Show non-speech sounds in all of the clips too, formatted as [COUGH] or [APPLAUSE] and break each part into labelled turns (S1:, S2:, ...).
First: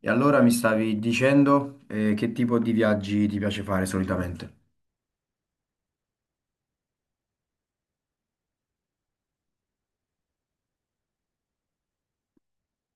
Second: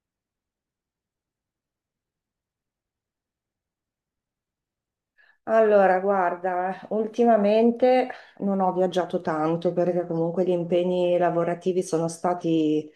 S1: E allora mi stavi dicendo che tipo di viaggi ti piace fare solitamente?
S2: Allora, guarda, ultimamente non ho viaggiato tanto perché comunque gli impegni lavorativi sono stati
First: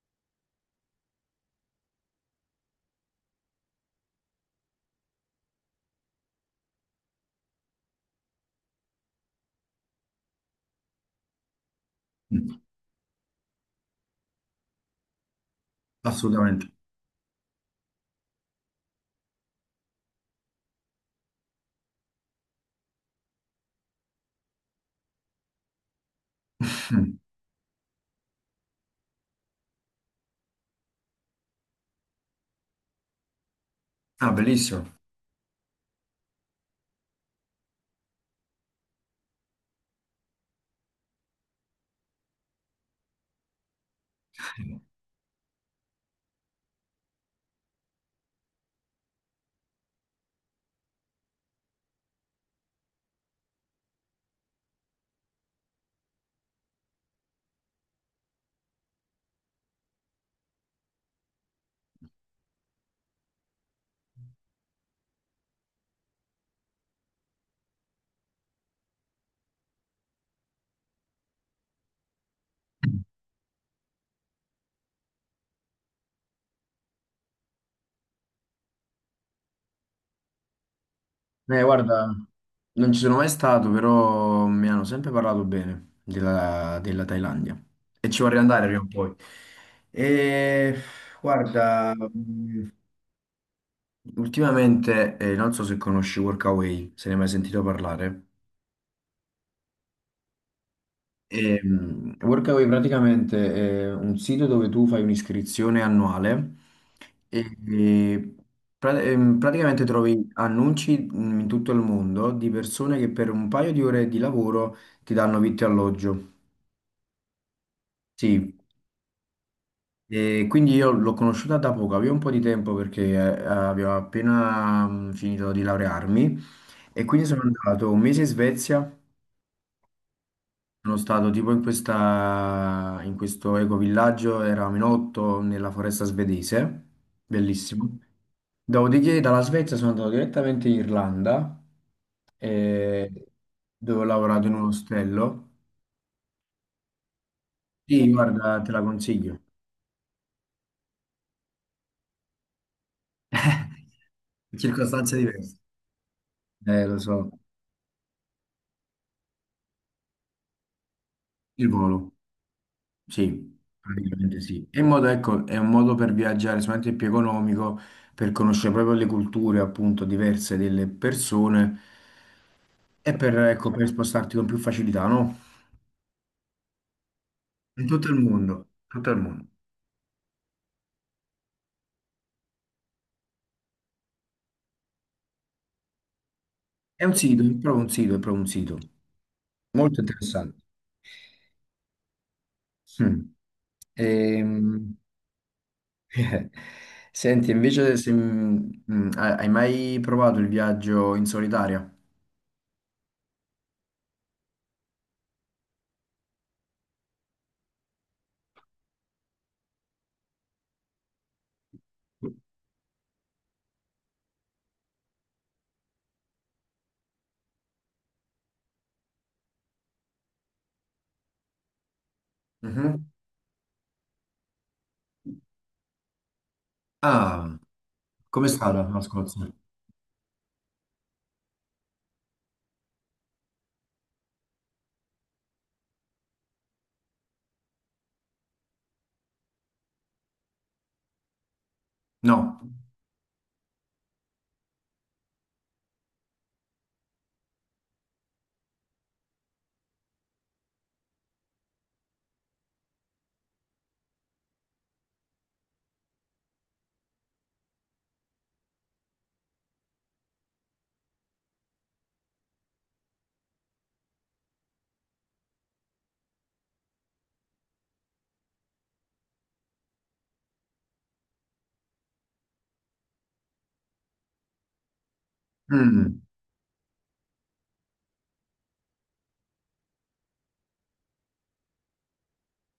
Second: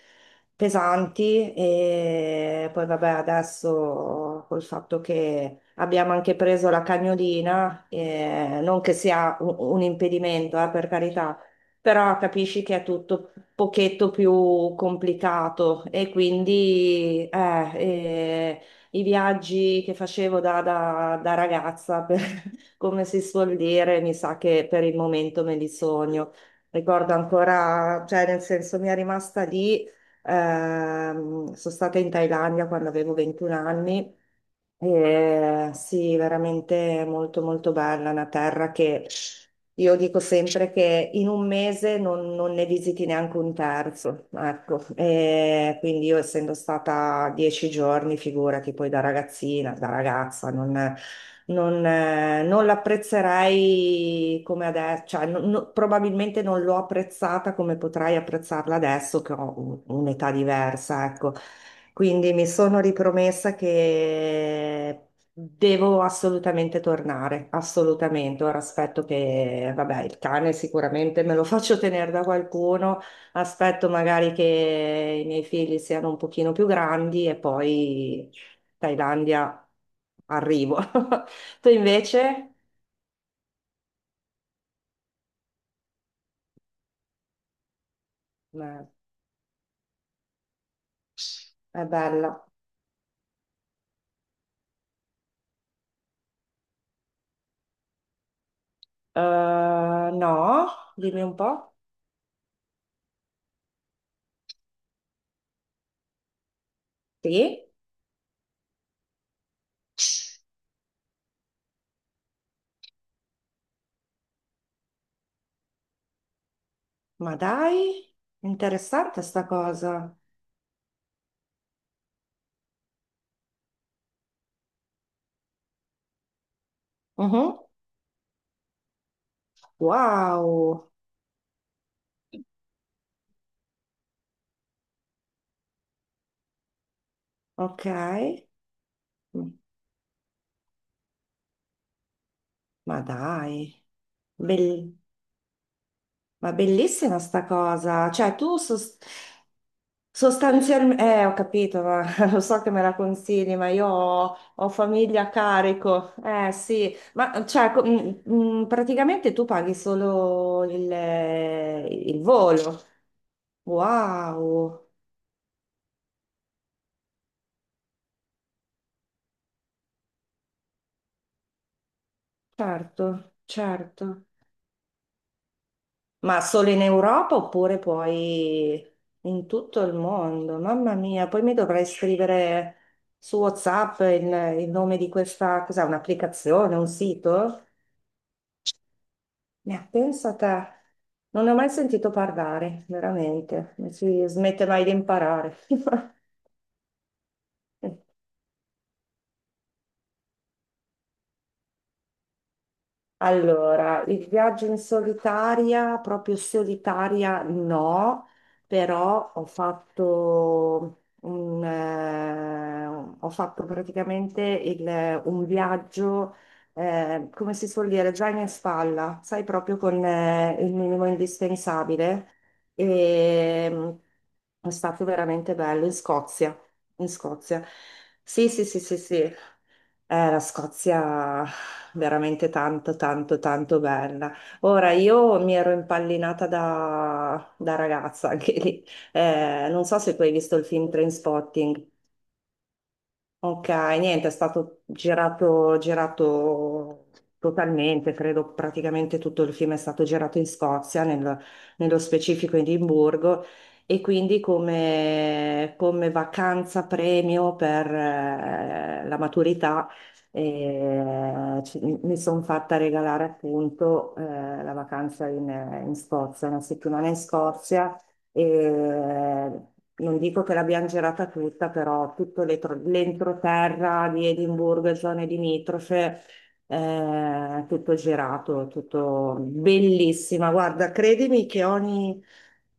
S2: pesanti e poi vabbè, adesso col fatto che abbiamo anche preso la cagnolina, non che sia un impedimento, per carità, però
S1: Mm.
S2: capisci che è tutto un pochetto più complicato e
S1: Assolutamente.
S2: quindi eh, i viaggi che facevo da ragazza [LAUGHS] come si suol dire, mi sa che per il momento me li sogno. Ricordo
S1: [LAUGHS] Mm.
S2: ancora, cioè nel senso mi è rimasta lì, sono stata in Thailandia quando avevo 21 anni.
S1: Ah, bellissimo.
S2: Eh, sì, veramente molto molto bella, una terra che io dico sempre che in un mese non ne visiti neanche un terzo, ecco. Quindi io essendo stata 10 giorni, figurati, poi da ragazzina, da ragazza, non l'apprezzerei come adesso, cioè, probabilmente non l'ho apprezzata come potrei apprezzarla adesso che ho un'età diversa, ecco. Quindi mi sono ripromessa che devo assolutamente tornare, assolutamente. Ora aspetto che, vabbè, il cane sicuramente me lo [LAUGHS] faccio tenere da qualcuno, aspetto magari che i miei figli siano un pochino più grandi e poi Thailandia arrivo. [LAUGHS] Tu
S1: Guarda,
S2: invece?
S1: non ci sono mai stato, però mi hanno sempre parlato bene della Thailandia e ci vorrei andare prima o
S2: Beh,
S1: poi. E
S2: è
S1: guarda,
S2: bella.
S1: ultimamente non so se conosci Workaway, se ne hai mai sentito parlare.
S2: Eh, no, dimmi un po'.
S1: Workaway praticamente è un sito dove tu fai un'iscrizione annuale e,
S2: Sì?
S1: e pra- ehm, praticamente trovi annunci in tutto il mondo di persone che per un paio di ore di lavoro ti danno vitto e alloggio.
S2: Ma dai,
S1: Sì,
S2: interessante sta cosa.
S1: e quindi io l'ho conosciuta da poco, avevo un po' di tempo perché avevo appena finito di laurearmi e quindi sono
S2: Mhm.
S1: andato un mese in Svezia.
S2: Wow,
S1: Sono stato tipo in questo ecovillaggio, eravamo in otto nella foresta svedese,
S2: ok.
S1: bellissimo. Dopodiché dalla
S2: Mm,
S1: Svezia sono andato direttamente in Irlanda,
S2: ma
S1: eh,
S2: dai,
S1: dove ho lavorato in un
S2: Bell-
S1: ostello.
S2: ma bellissima sta
S1: Sì,
S2: cosa. Cioè, tu
S1: guarda, te la consiglio.
S2: sostanzialmente. Ho capito, ma [LAUGHS] lo so che me la consigli, ma io ho,
S1: [LAUGHS]
S2: ho
S1: Circostanze
S2: famiglia a
S1: diverse.
S2: carico. Sì,
S1: Lo so,
S2: ma cioè, praticamente tu paghi solo il,
S1: il volo.
S2: il volo.
S1: Sì, praticamente sì. È
S2: Wow,
S1: un modo, ecco, è un modo per viaggiare sicuramente più economico, per conoscere proprio le culture appunto diverse delle persone e
S2: certo,
S1: per, ecco, per
S2: certo.
S1: spostarti con più facilità, no?
S2: Ma solo in Europa oppure
S1: In tutto il mondo,
S2: poi
S1: tutto il mondo.
S2: in tutto il mondo? Mamma mia, poi mi dovrei scrivere su WhatsApp il nome di questa, cos'è, un'applicazione, un
S1: È un sito, è
S2: sito?
S1: proprio un sito, è proprio un sito.
S2: Ne
S1: Molto
S2: pensa a te.
S1: interessante.
S2: Non ne ho mai sentito parlare,
S1: Mm.
S2: veramente. Non si smette mai di
S1: Ehm,
S2: imparare.
S1: [LAUGHS] Senti, invece
S2: [LAUGHS]
S1: se, hai mai provato il viaggio in solitaria?
S2: Allora, il viaggio in solitaria, proprio solitaria no, però ho fatto praticamente un viaggio, come si suol dire, già in spalla, sai, proprio con il minimo indispensabile.
S1: Mhm.
S2: E, è stato veramente bello in Scozia, in
S1: Ah,
S2: Scozia.
S1: com'è
S2: Sì, sì, sì,
S1: stata
S2: sì,
S1: la
S2: sì.
S1: Scozia?
S2: La Scozia veramente tanto, tanto, tanto bella. Ora, io mi ero impallinata da ragazza [LAUGHS] anche lì. Non so se tu hai visto il film Trainspotting.
S1: No.
S2: Ok, niente, è stato girato, girato totalmente, credo praticamente tutto il film è stato girato in Scozia, nello specifico in Edimburgo, e quindi come vacanza premio per la maturità, mi sono fatta regalare appunto la vacanza in Scozia, una settimana in Scozia, e non dico che l'abbiamo girata tutta, però tutto l'entroterra di Edimburgo e zone
S1: Mm.
S2: limitrofe, tutto girato, tutto bellissima. Guarda, credimi che ogni,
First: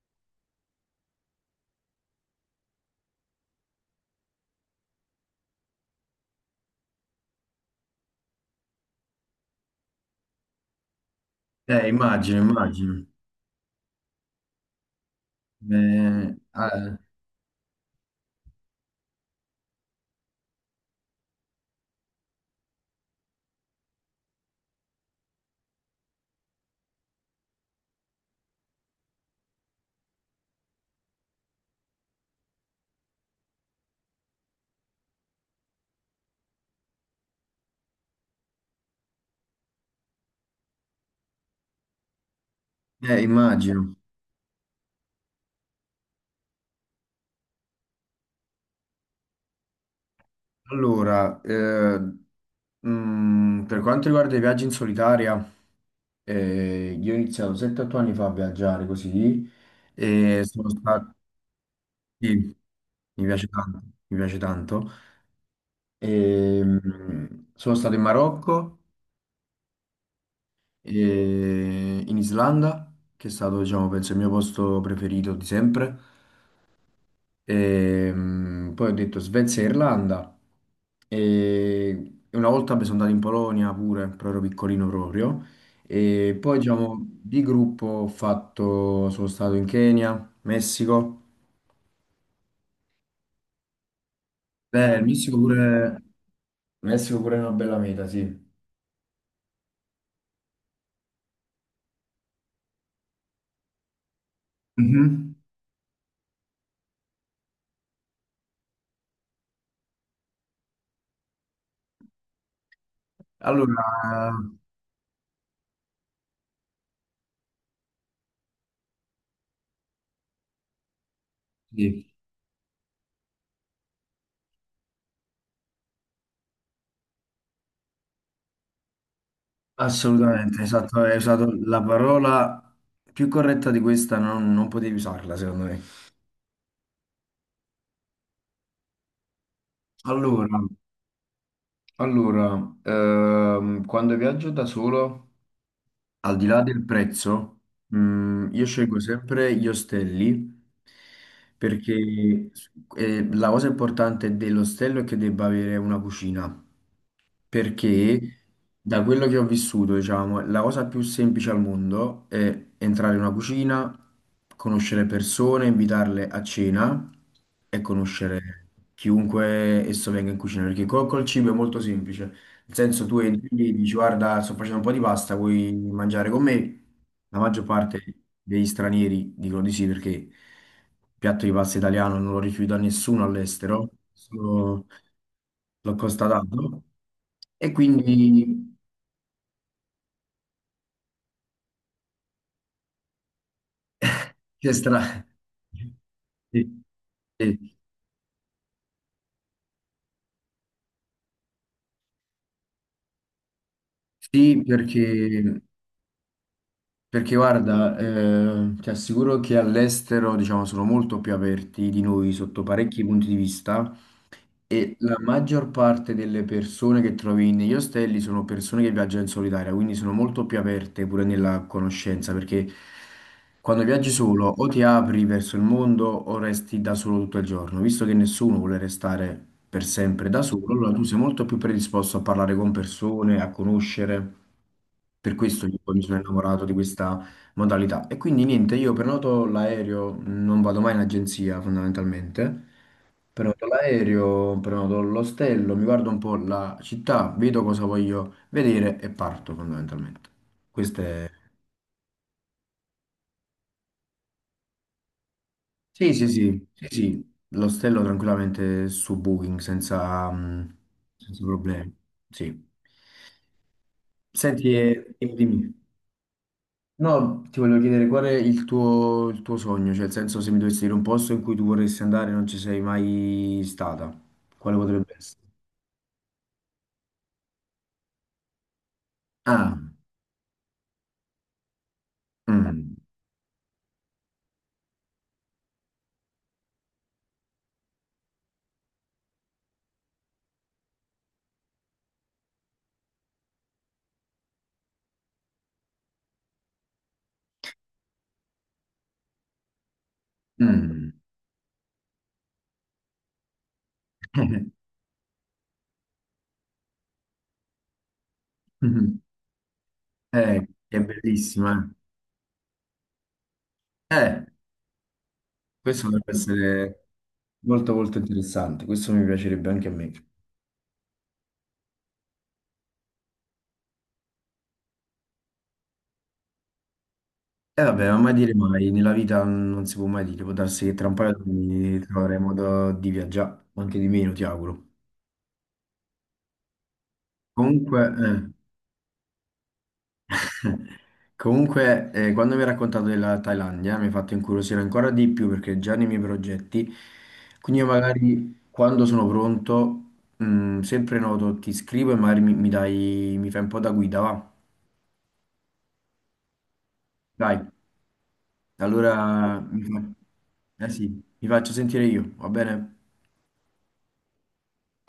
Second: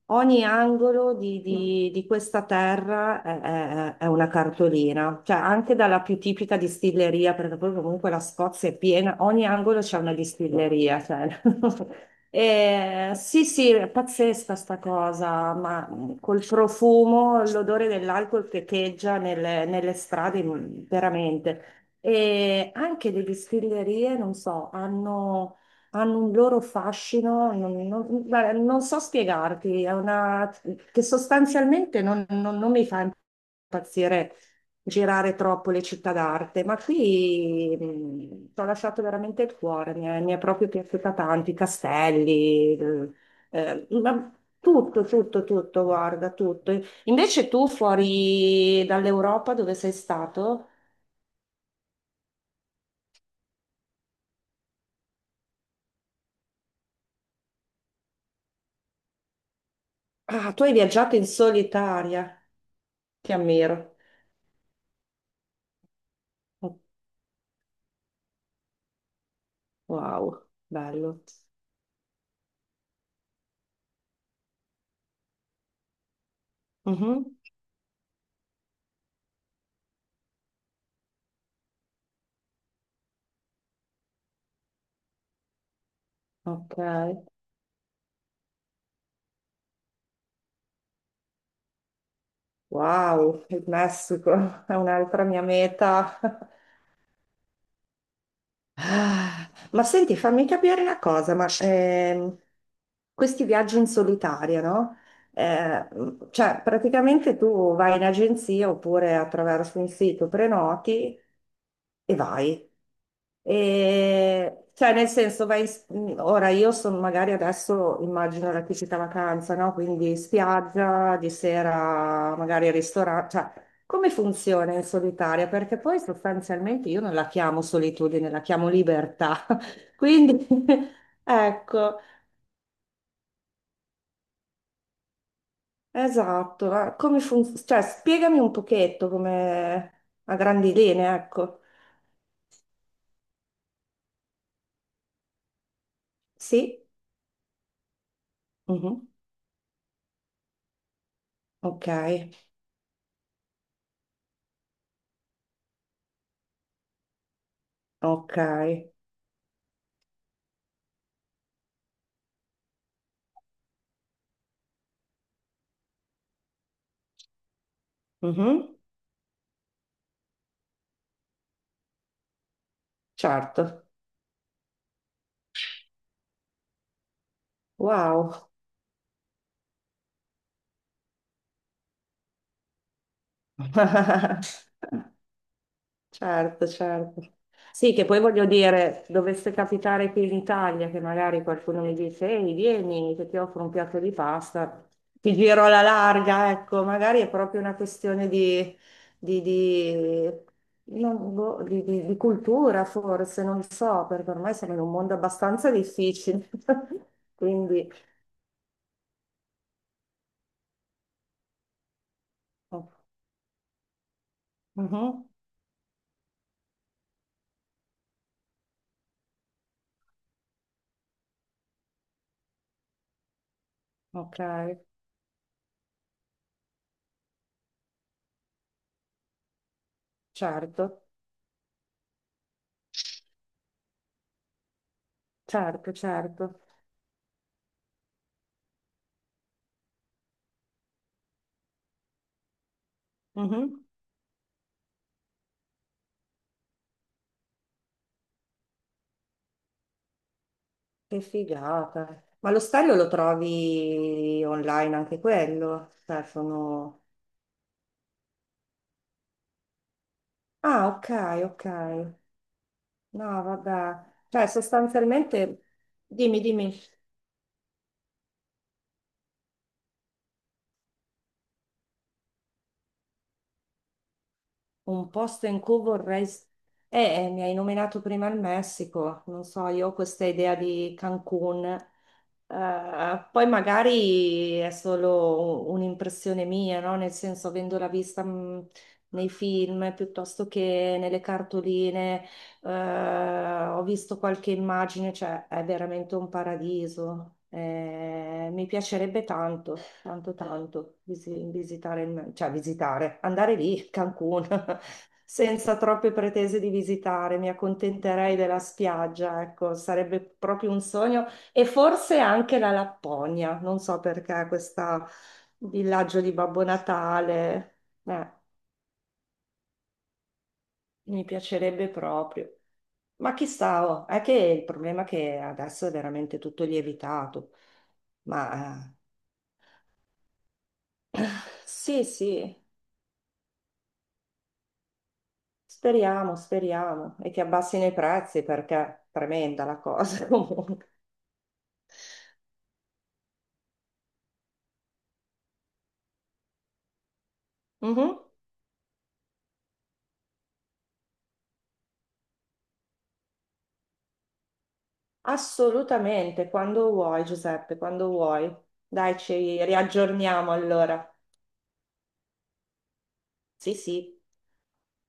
S2: ogni angolo di questa terra è una cartolina, cioè anche dalla più tipica distilleria, perché poi comunque la Scozia è piena, ogni angolo c'è una distilleria, cioè. [LAUGHS]
S1: Immagino, immagino.
S2: Sì, sì, è pazzesca sta cosa, ma col
S1: Ah,
S2: profumo, l'odore dell'alcol che echeggia nelle strade, veramente. E anche le distillerie, non so, hanno un loro fascino, guarda, non so spiegarti, è una, che sostanzialmente non mi fa impazzire girare troppo le città d'arte, ma qui ci ho lasciato veramente il cuore, mi è proprio piaciuta tanto, i castelli,
S1: immagino.
S2: ma tutto, tutto, tutto, guarda, tutto. Invece tu fuori dall'Europa dove sei stato?
S1: Allora, per quanto riguarda i viaggi in solitaria, io ho iniziato 7-8 anni fa a viaggiare così e
S2: Ah, tu
S1: sono
S2: hai
S1: stato...
S2: viaggiato in solitaria,
S1: Sì, mi
S2: ti
S1: piace
S2: ammiro.
S1: tanto, mi piace tanto. E,
S2: Oh,
S1: mm, Sono stato in Marocco
S2: wow, bello.
S1: e in Islanda, che è stato, diciamo, penso, il mio posto preferito di sempre.
S2: Mhm.
S1: Poi ho detto Svezia e Irlanda. E una volta mi sono andato in Polonia pure, però ero piccolino proprio. E poi,
S2: Ok,
S1: diciamo, di gruppo ho fatto, sono stato in Kenya, Messico.
S2: wow, il Messico [LAUGHS] è
S1: Beh,
S2: un'altra mia meta. [LAUGHS]
S1: Il Messico pure è una bella meta, sì.
S2: Ah, ma senti, fammi capire una cosa, ma questi viaggi in solitaria, no?
S1: Mhm.
S2: Eh, cioè, praticamente tu vai in agenzia oppure attraverso un sito, prenoti e vai.
S1: Allora,
S2: E, cioè, nel senso, vai, ora io sono magari adesso, immagino la tipica vacanza, no? Quindi spiaggia, di
S1: sì,
S2: sera magari ristorante, come funziona in solitaria? Perché poi sostanzialmente io non la chiamo solitudine, la chiamo libertà. [LAUGHS] Quindi,
S1: assolutamente,
S2: [LAUGHS]
S1: esatto, hai usato la
S2: ecco,
S1: parola più corretta di questa, non, non potevi usarla, secondo me.
S2: esatto. Ma come funziona? Cioè, spiegami un pochetto come a
S1: Allora,
S2: grandi linee, ecco.
S1: Allora, quando viaggio da solo, al di là
S2: Sì?
S1: del prezzo, io scelgo
S2: Mhm.
S1: sempre gli ostelli
S2: Ok,
S1: perché la cosa importante dell'ostello è che debba avere una cucina
S2: ok.
S1: perché da quello che ho vissuto, diciamo, la cosa più semplice al mondo è entrare in una cucina, conoscere persone, invitarle a cena e conoscere
S2: Mhm.
S1: chiunque esso venga in cucina, perché col cibo è molto semplice. Nel senso, tu entri lì e
S2: Certo.
S1: dici, guarda, sto facendo un po' di pasta, vuoi mangiare con me? La maggior parte
S2: Wow.
S1: degli stranieri dicono di sì perché il piatto di pasta italiano non lo rifiuta nessuno all'estero,
S2: [LAUGHS]
S1: l'ho
S2: Certo,
S1: constatato,
S2: certo.
S1: e
S2: Sì, che poi voglio
S1: quindi
S2: dire, dovesse capitare qui in Italia che magari qualcuno mi dice, ehi, vieni, che ti offro un piatto di
S1: [LAUGHS] che
S2: pasta,
S1: stra...
S2: ti giro alla larga,
S1: Sì,
S2: ecco, magari è proprio
S1: sì.
S2: una questione di, di- boh, di cultura, forse, non so, perché ormai
S1: Sì,
S2: siamo in un mondo abbastanza difficile.
S1: perché
S2: [LAUGHS] Quindi,
S1: guarda, ti assicuro che all'estero, diciamo, sono molto più aperti di noi sotto
S2: oh,
S1: parecchi punti di vista. E la
S2: mhm,
S1: maggior parte delle persone che trovi negli ostelli sono persone che viaggiano in solitaria, quindi sono molto più aperte pure nella conoscenza, perché quando viaggi
S2: ok,
S1: solo o ti apri verso il mondo o resti da solo tutto il giorno, visto che nessuno vuole restare per sempre da solo, allora tu
S2: certo,
S1: sei molto più predisposto a parlare con persone, a conoscere. Per questo io
S2: certo,
S1: poi mi sono
S2: certo.
S1: innamorato di questa modalità. E quindi niente, io prenoto l'aereo, non vado mai in agenzia fondamentalmente. Prenoto
S2: Mhm.
S1: l'aereo, prenoto l'ostello, mi guardo un po' la città, vedo cosa voglio vedere e parto fondamentalmente. Questo
S2: Che
S1: è...
S2: figata. Ma lo stadio lo trovi online anche quello?
S1: Sì,
S2: Cioè.
S1: sì, sì, sì, sì, l'ostello tranquillamente su Booking senza,
S2: Ah, ok,
S1: senza
S2: ok.
S1: problemi. Sì.
S2: No, vabbè. Cioè,
S1: Senti, dimmi.
S2: sostanzialmente,
S1: Dimmi.
S2: dimmi, dimmi.
S1: No, ti volevo chiedere qual è il tuo sogno, cioè nel senso se mi dovessi dire un posto in cui tu vorresti andare e non ci sei mai stata, quale
S2: Un
S1: potrebbe essere?
S2: posto in cui vorrei. Mi hai nominato prima il Messico, non so,
S1: Ah,
S2: io ho questa idea di Cancun.
S1: mm,
S2: Poi magari è solo un'impressione mia, no? Nel senso, avendola vista nei film piuttosto che nelle cartoline, eh, ho visto qualche immagine, cioè è veramente un paradiso. Mi piacerebbe tanto tanto tanto
S1: mm.
S2: visitare, cioè visitare, andare lì, Cancun,
S1: [LAUGHS]
S2: [LAUGHS] senza troppe pretese di visitare, mi accontenterei della spiaggia, ecco, sarebbe proprio un
S1: È
S2: sogno e
S1: bellissima.
S2: forse anche la Lapponia, non so
S1: Eh,
S2: perché questo
S1: questo
S2: villaggio
S1: potrebbe
S2: di Babbo
S1: essere
S2: Natale,
S1: molto
S2: eh,
S1: interessante, questo mi piacerebbe anche a me.
S2: mi piacerebbe proprio. Ma chissà, oh, è che il problema è che adesso è veramente tutto lievitato,
S1: E vabbè, ma mai dire mai,
S2: ma
S1: nella vita non si può mai dire, può darsi che tra un
S2: eh,
S1: paio di anni
S2: sì,
S1: troveremo
S2: sì.
S1: modo di viaggiare, o anche di meno, ti auguro.
S2: Speriamo, speriamo, e che abbassino i
S1: Comunque,
S2: prezzi
S1: eh,
S2: perché è tremenda la cosa [LAUGHS] comunque.
S1: Comunque, quando mi hai raccontato della Thailandia mi hai fatto incuriosire ancora di più perché è già nei miei progetti, quindi io
S2: Mhm.
S1: magari quando sono pronto, sempre noto, ti scrivo e magari mi dai, mi fai un po' da guida, va?
S2: Assolutamente, quando vuoi,
S1: Dai,
S2: Giuseppe, quando vuoi. Dai, ci
S1: allora
S2: riaggiorniamo allora.
S1: mi faccio sentire io, va bene?
S2: Sì, sì.